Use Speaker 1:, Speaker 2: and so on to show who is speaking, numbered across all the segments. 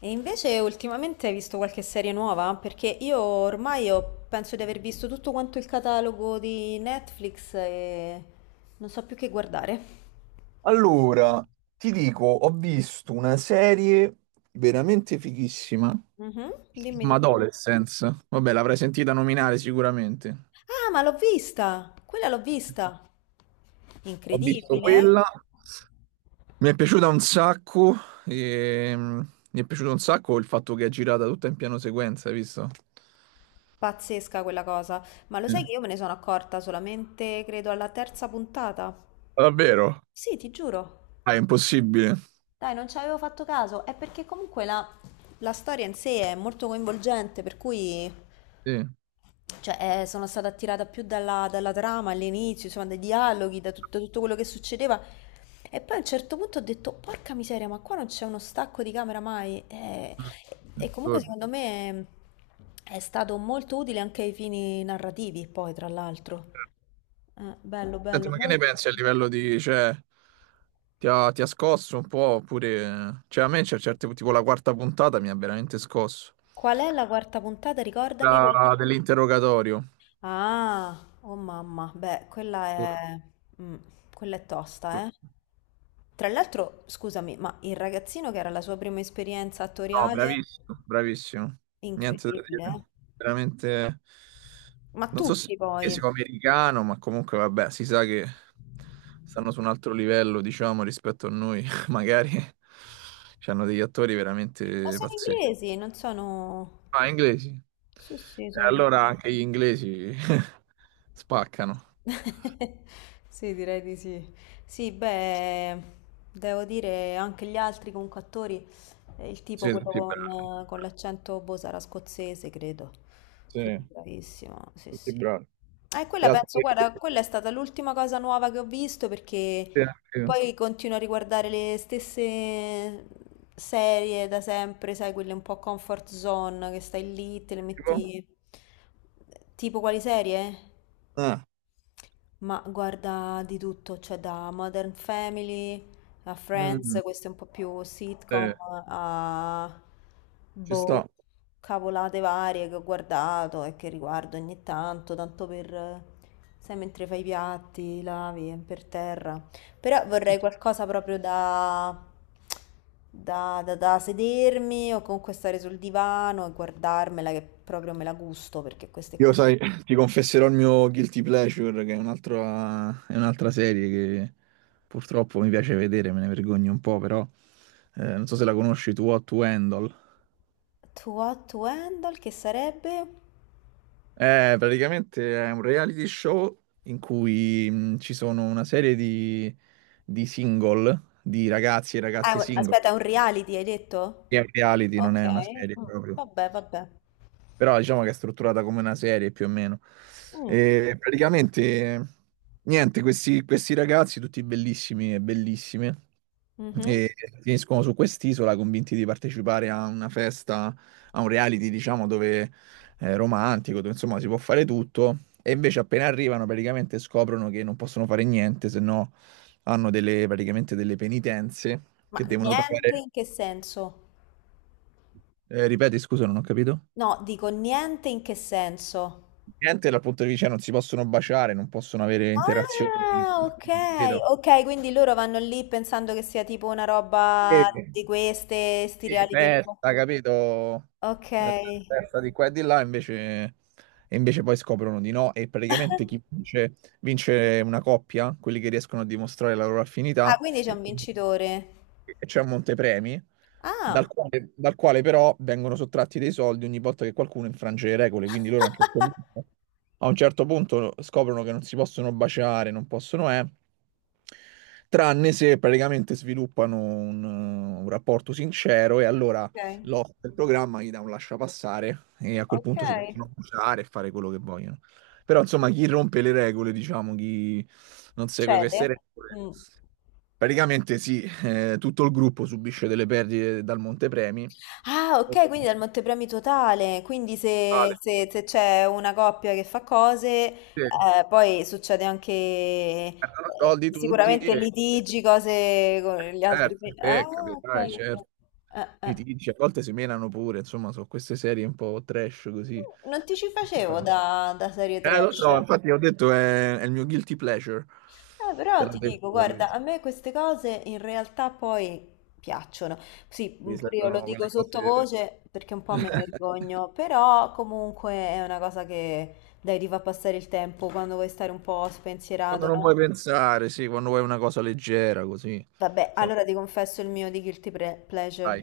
Speaker 1: E invece ultimamente hai visto qualche serie nuova? Perché io ormai penso di aver visto tutto quanto il catalogo di Netflix e non so più che guardare.
Speaker 2: Allora, ti dico, ho visto una serie veramente fighissima,
Speaker 1: Mhm, dimmi
Speaker 2: ma
Speaker 1: di più.
Speaker 2: Adolescence. Vabbè, l'avrai sentita nominare sicuramente.
Speaker 1: Ah, ma l'ho vista! Quella l'ho vista!
Speaker 2: Ho visto
Speaker 1: Incredibile, eh?
Speaker 2: quella, mi è piaciuta un sacco, e, mi è piaciuto un sacco il fatto che è girata tutta in piano sequenza, hai visto?
Speaker 1: Pazzesca quella cosa. Ma lo
Speaker 2: Sì.
Speaker 1: sai che io me ne sono accorta solamente, credo, alla terza puntata?
Speaker 2: Davvero?
Speaker 1: Sì, ti giuro.
Speaker 2: Ah, è impossibile.
Speaker 1: Dai, non ci avevo fatto caso. È perché comunque la storia in sé è molto coinvolgente, per cui...
Speaker 2: Sì.
Speaker 1: Cioè, sono stata attirata più dalla trama all'inizio, insomma, dai dialoghi, da tutto, tutto quello che succedeva. E poi a un certo punto ho detto, porca miseria, ma qua non c'è uno stacco di camera mai.
Speaker 2: Mm.
Speaker 1: Comunque
Speaker 2: Giuro.
Speaker 1: secondo me è stato molto utile anche ai fini narrativi, poi, tra l'altro. Bello,
Speaker 2: Senti,
Speaker 1: bello,
Speaker 2: ma che ne
Speaker 1: molto
Speaker 2: pensi a
Speaker 1: bello.
Speaker 2: livello di, cioè, ti ha scosso un po', oppure, cioè, a me c'è certe, tipo la quarta puntata mi ha veramente scosso.
Speaker 1: Qual è la quarta puntata? Ricordami.
Speaker 2: Dell'interrogatorio.
Speaker 1: Ah, oh mamma, beh, quella è... mm, quella è tosta, eh. Tra l'altro, scusami, ma il ragazzino che era la sua prima esperienza
Speaker 2: No,
Speaker 1: attoriale,
Speaker 2: bravissimo, bravissimo. Niente da
Speaker 1: incredibile, eh.
Speaker 2: dire. Veramente,
Speaker 1: Ma
Speaker 2: non so se
Speaker 1: tutti
Speaker 2: è
Speaker 1: poi. Ma
Speaker 2: americano, ma comunque, vabbè, si sa che stanno su un altro livello, diciamo, rispetto a noi, magari. C'hanno degli attori veramente
Speaker 1: sono
Speaker 2: pazzeschi.
Speaker 1: inglesi, non sono...
Speaker 2: Ah, inglesi.
Speaker 1: Sì, sì,
Speaker 2: E
Speaker 1: sono
Speaker 2: allora anche
Speaker 1: inglesi.
Speaker 2: gli inglesi spaccano.
Speaker 1: Sì, direi di sì. Sì, beh, devo dire anche gli altri comunque attori, il tipo
Speaker 2: Sì,
Speaker 1: quello
Speaker 2: tutti bravi.
Speaker 1: con l'accento boh sarà scozzese, credo.
Speaker 2: Sì,
Speaker 1: Quello è bravissimo, sì,
Speaker 2: tutti
Speaker 1: sì.
Speaker 2: bravi. E
Speaker 1: Quella
Speaker 2: altri,
Speaker 1: penso, guarda, quella è stata l'ultima cosa nuova che ho visto perché
Speaker 2: sì,
Speaker 1: poi continuo a riguardare le stesse serie da sempre, sai, quelle un po' comfort zone, che stai lì, te le
Speaker 2: tipo?
Speaker 1: metti... Tipo quali serie?
Speaker 2: Ah,
Speaker 1: Ma guarda di tutto, cioè da Modern Family a
Speaker 2: mm,
Speaker 1: Friends, questo è un po' più
Speaker 2: sì,
Speaker 1: sitcom, a
Speaker 2: ci
Speaker 1: boh,
Speaker 2: sto.
Speaker 1: cavolate varie che ho guardato e che riguardo ogni tanto, tanto per, sai, mentre fai i piatti, lavi, è per terra. Però
Speaker 2: Ci-
Speaker 1: vorrei qualcosa proprio da, da sedermi o comunque stare sul divano e guardarmela che proprio me la gusto perché queste
Speaker 2: Io,
Speaker 1: qui sono...
Speaker 2: sai, ti confesserò il mio Guilty Pleasure, che è un'altra serie che purtroppo mi piace vedere, me ne vergogno un po', però non so se la conosci tu, Hot to Handle.
Speaker 1: To What to Handle, che sarebbe?
Speaker 2: Praticamente è un reality show in cui ci sono una serie di single, di ragazzi e
Speaker 1: Ah, è
Speaker 2: ragazze
Speaker 1: un-
Speaker 2: single.
Speaker 1: aspetta, è un reality, hai
Speaker 2: Che È
Speaker 1: detto?
Speaker 2: un reality, non
Speaker 1: Ok,
Speaker 2: è una serie
Speaker 1: mm,
Speaker 2: proprio.
Speaker 1: vabbè, vabbè.
Speaker 2: Però diciamo che è strutturata come una serie più o meno.
Speaker 1: Mm,
Speaker 2: E praticamente, niente, questi ragazzi, tutti bellissimi e bellissime,
Speaker 1: mhm.
Speaker 2: e finiscono su quest'isola convinti di partecipare a una festa, a un reality, diciamo, dove è romantico, dove insomma si può fare tutto. E invece appena arrivano praticamente scoprono che non possono fare niente, se no hanno delle, praticamente delle penitenze
Speaker 1: Ma
Speaker 2: che devono
Speaker 1: niente
Speaker 2: pagare.
Speaker 1: in che senso?
Speaker 2: Ripeti, scusa, non ho capito.
Speaker 1: No, dico niente in che senso?
Speaker 2: Niente dal punto di vista non si possono baciare, non possono avere interazioni.
Speaker 1: Ah, ok,
Speaker 2: Capito?
Speaker 1: ok, quindi loro vanno lì pensando che sia tipo una roba
Speaker 2: Sì.
Speaker 1: di queste, sti
Speaker 2: Sì,
Speaker 1: reality un po'.
Speaker 2: festa, capito?
Speaker 1: Ok.
Speaker 2: Eh, Festa di qua e di là, invece, e invece poi scoprono di no. E praticamente chi vince, vince una coppia, quelli che riescono a dimostrare la loro
Speaker 1: Ah,
Speaker 2: affinità
Speaker 1: quindi c'è un vincitore.
Speaker 2: che c'è un montepremi,
Speaker 1: Ah.
Speaker 2: dal quale però vengono sottratti dei soldi ogni volta che qualcuno infrange le regole, quindi loro a un certo punto, a un certo punto scoprono che non si possono baciare, non possono, tranne se praticamente sviluppano un rapporto sincero e allora
Speaker 1: Ok,
Speaker 2: l'host del programma gli dà un lasciapassare e a quel
Speaker 1: ok.
Speaker 2: punto si possono baciare e fare quello che vogliono. Però insomma chi rompe le regole, diciamo, chi non segue
Speaker 1: Cede.
Speaker 2: queste regole.
Speaker 1: Mm.
Speaker 2: Praticamente sì, tutto il gruppo subisce delle perdite dal montepremi.
Speaker 1: Ah, ok, quindi dal montepremi totale. Quindi
Speaker 2: Vale.
Speaker 1: se c'è una coppia che fa cose,
Speaker 2: Sì,
Speaker 1: poi succede anche
Speaker 2: perdono soldi tutti
Speaker 1: sicuramente
Speaker 2: e
Speaker 1: litigi, cose con gli altri.
Speaker 2: certo,
Speaker 1: Ah,
Speaker 2: capitale,
Speaker 1: ok. Ok.
Speaker 2: certo.
Speaker 1: Eh.
Speaker 2: Litigi, a volte si menano pure, insomma, sono queste serie un po' trash così.
Speaker 1: Non ti ci facevo da serie
Speaker 2: Lo
Speaker 1: trash.
Speaker 2: so, infatti ho detto è il mio guilty pleasure, te
Speaker 1: Però
Speaker 2: l'ho
Speaker 1: ti dico,
Speaker 2: detto,
Speaker 1: guarda, a me queste cose in realtà poi piacciono. Sì,
Speaker 2: si
Speaker 1: pure io lo
Speaker 2: sentono
Speaker 1: dico
Speaker 2: quelle cose
Speaker 1: sottovoce perché un po' me ne vergogno, però comunque è una cosa che dai, ti fa passare il tempo quando vuoi stare un po'
Speaker 2: quando
Speaker 1: spensierato,
Speaker 2: non vuoi
Speaker 1: no?
Speaker 2: pensare, sì, quando vuoi una cosa leggera così.
Speaker 1: Vabbè,
Speaker 2: Sono.
Speaker 1: allora ti confesso il mio di pleasure.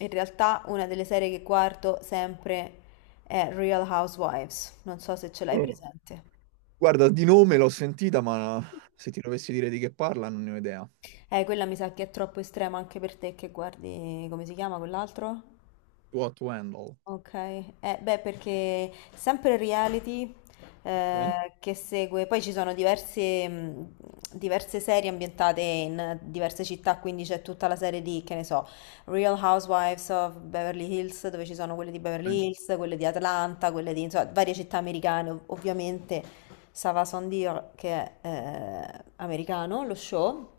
Speaker 1: In realtà una delle serie che guardo sempre è Real Housewives, non so se ce l'hai
Speaker 2: Dai.
Speaker 1: presente.
Speaker 2: Guarda, di nome l'ho sentita, ma se ti dovessi dire di che parla non ne ho idea.
Speaker 1: Quella mi sa che è troppo estrema anche per te che guardi, come si chiama quell'altro?
Speaker 2: What to Handle.
Speaker 1: Okay, eh beh perché sempre il reality,
Speaker 2: Ok.
Speaker 1: ehm, che segue poi ci sono diverse mhmm, diverse serie ambientate in diverse città, quindi c'è tutta la serie di, che ne so, Real Housewives of Beverly Hills, dove ci sono quelle di
Speaker 2: Ok.
Speaker 1: Beverly Hills, quelle di Atlanta, quelle di insomma varie città americane, ov ovviamente ça va sans dire che è, americano lo show.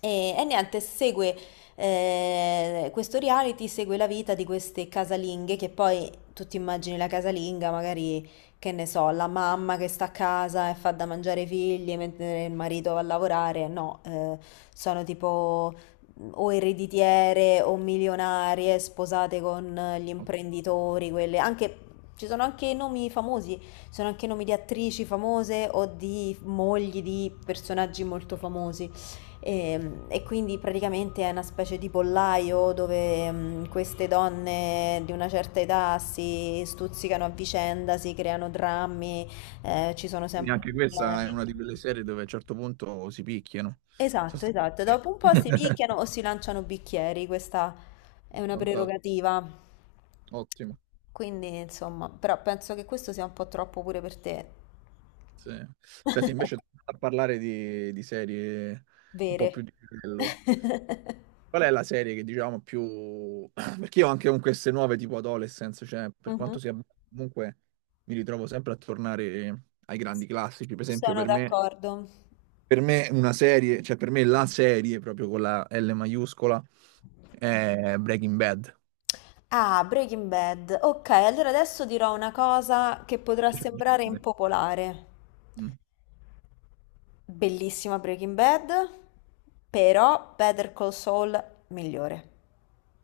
Speaker 1: E niente, segue questo reality segue la vita di queste casalinghe che poi tu ti immagini la casalinga, magari che ne so, la mamma che sta a casa e fa da mangiare i figli mentre il marito va a lavorare. No, sono tipo o ereditiere o milionarie sposate con gli imprenditori, quelle anche. Ci sono anche nomi famosi, ci sono anche nomi di attrici famose o di mogli di personaggi molto famosi. E quindi praticamente è una specie di pollaio dove, mhmm, queste donne di una certa età si stuzzicano a vicenda, si creano drammi, ci sono
Speaker 2: Quindi
Speaker 1: sempre
Speaker 2: anche questa è
Speaker 1: problemi.
Speaker 2: una di quelle serie dove a un certo punto si picchiano.
Speaker 1: Esatto, esatto. Dopo un po' si
Speaker 2: Sostanzialmente.
Speaker 1: picchiano o si lanciano bicchieri, questa è una
Speaker 2: Fantastico,
Speaker 1: prerogativa.
Speaker 2: ottimo.
Speaker 1: Quindi, insomma, però penso che questo sia un po' troppo pure per te.
Speaker 2: Sì. Senti, invece a parlare di, serie un po'
Speaker 1: Vere.
Speaker 2: più di livello. Qual è la serie che diciamo più. Perché io anche con queste nuove tipo Adolescence, cioè per
Speaker 1: Mh-mh.
Speaker 2: quanto sia. Comunque mi ritrovo sempre a tornare ai grandi classici.
Speaker 1: Sono d'accordo.
Speaker 2: Per me una serie, cioè per me la serie, proprio con la L maiuscola, è Breaking Bad.
Speaker 1: Ah, Breaking Bad. Ok, allora adesso dirò una cosa che potrà
Speaker 2: Cioè,
Speaker 1: sembrare impopolare.
Speaker 2: mm.
Speaker 1: Bellissima Breaking Bad, però Better Call Saul migliore.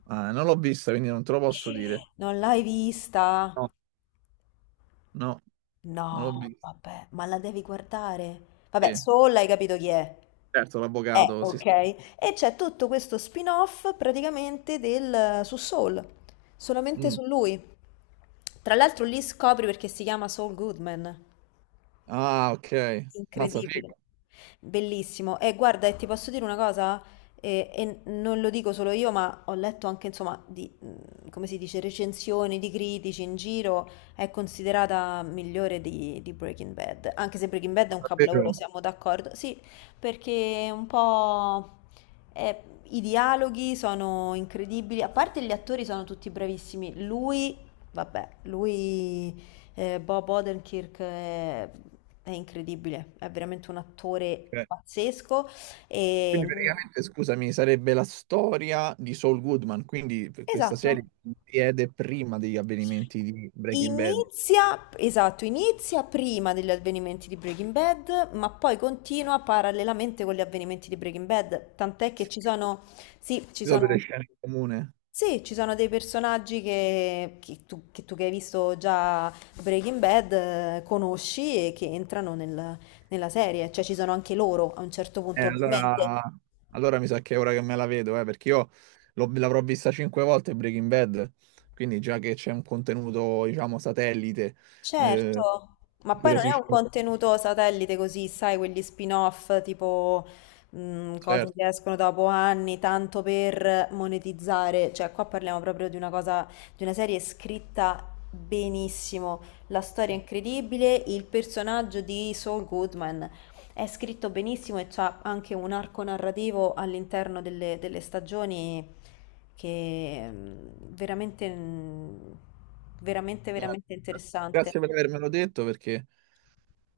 Speaker 2: Ah, non l'ho vista, quindi non te lo posso dire.
Speaker 1: Non l'hai
Speaker 2: No,
Speaker 1: vista?
Speaker 2: no, non l'ho
Speaker 1: No,
Speaker 2: vista.
Speaker 1: vabbè, ma la devi guardare. Vabbè,
Speaker 2: Sì.
Speaker 1: Saul hai capito chi è.
Speaker 2: Certo, l'avvocato, sì,
Speaker 1: Ok.
Speaker 2: sì.
Speaker 1: E c'è tutto questo spin-off praticamente del, su Saul, solamente
Speaker 2: Mm.
Speaker 1: su lui. Tra l'altro lì scopri perché si chiama Saul Goodman.
Speaker 2: Ah, ok. Mazza figo,
Speaker 1: Incredibile, bellissimo. E guarda, e ti posso dire una cosa? E non lo dico solo io, ma ho letto anche, insomma, di, come si dice, recensioni di critici in giro, è considerata migliore di Breaking Bad. Anche se Breaking Bad è
Speaker 2: ma
Speaker 1: un capolavoro,
Speaker 2: davvero.
Speaker 1: siamo d'accordo. Sì, perché un po' è- i dialoghi sono incredibili, a parte gli attori sono tutti bravissimi. Lui, vabbè, lui Bob Odenkirk è incredibile, è veramente un attore
Speaker 2: Ok.
Speaker 1: pazzesco.
Speaker 2: Quindi
Speaker 1: E...
Speaker 2: praticamente, scusami, sarebbe la storia di Saul Goodman, quindi questa
Speaker 1: Esatto.
Speaker 2: serie si vede prima degli avvenimenti di Breaking Bad.
Speaker 1: Inizia, esatto, inizia prima degli avvenimenti di Breaking Bad, ma poi continua parallelamente con gli avvenimenti di Breaking Bad, tant'è che ci
Speaker 2: Ci
Speaker 1: sono, sì, ci
Speaker 2: sono delle
Speaker 1: sono.
Speaker 2: scene in comune.
Speaker 1: Sì, ci sono dei personaggi che, che tu che hai visto già Breaking Bad conosci e che entrano nella serie, cioè ci sono anche loro a un certo
Speaker 2: Eh,
Speaker 1: punto, ovviamente.
Speaker 2: allora, allora mi sa che è ora che me la vedo, perché io l'avrò vista cinque volte Breaking Bad, quindi già che c'è un contenuto, diciamo, satellite, eh,
Speaker 1: Certo, ma poi
Speaker 2: pure
Speaker 1: non
Speaker 2: si.
Speaker 1: è un
Speaker 2: Certo.
Speaker 1: contenuto satellite così, sai, quegli spin-off tipo cose
Speaker 2: Certo.
Speaker 1: che escono dopo anni, tanto per monetizzare, cioè qua parliamo proprio di una cosa, di una serie scritta benissimo, la storia è incredibile, il personaggio di Saul Goodman è scritto benissimo e c'ha anche un arco narrativo all'interno delle stagioni che veramente, veramente,
Speaker 2: Eh,
Speaker 1: veramente interessante.
Speaker 2: grazie per avermelo detto, perché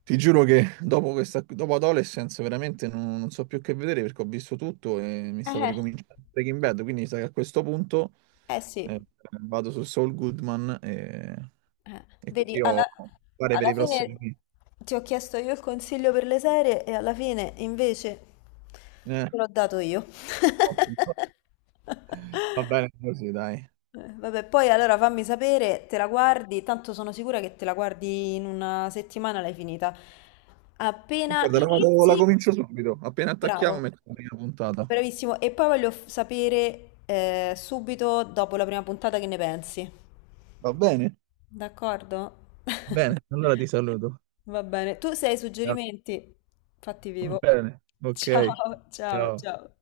Speaker 2: ti giuro che dopo questa, dopo Adolescence veramente non so più che vedere, perché ho visto tutto e mi stavo
Speaker 1: Eh,
Speaker 2: ricominciando Breaking Bad, quindi mi sa che a questo punto
Speaker 1: eh sì,
Speaker 2: eh, vado su Saul Goodman e,
Speaker 1: eh.
Speaker 2: e
Speaker 1: Vedi,
Speaker 2: così ho fare per
Speaker 1: alla
Speaker 2: i
Speaker 1: fine
Speaker 2: prossimi.
Speaker 1: ti ho chiesto io il consiglio per le serie e alla fine invece
Speaker 2: Eh,
Speaker 1: te l'ho dato io.
Speaker 2: ottimo. Va bene così, dai.
Speaker 1: Vabbè, poi allora fammi sapere, te la guardi, tanto sono sicura che te la guardi in una settimana l'hai finita.
Speaker 2: E
Speaker 1: Appena
Speaker 2: guarda, la
Speaker 1: inizi,
Speaker 2: comincio subito. Appena attacchiamo,
Speaker 1: bravo,
Speaker 2: metto la prima puntata.
Speaker 1: bravissimo. E poi voglio sapere subito dopo la prima puntata che ne pensi.
Speaker 2: Va bene?
Speaker 1: D'accordo?
Speaker 2: Bene, allora ti saluto.
Speaker 1: Va bene. Tu se hai
Speaker 2: Grazie.
Speaker 1: suggerimenti, fatti
Speaker 2: Va
Speaker 1: vivo.
Speaker 2: bene, ok.
Speaker 1: Ciao, ciao,
Speaker 2: Ciao.
Speaker 1: ciao.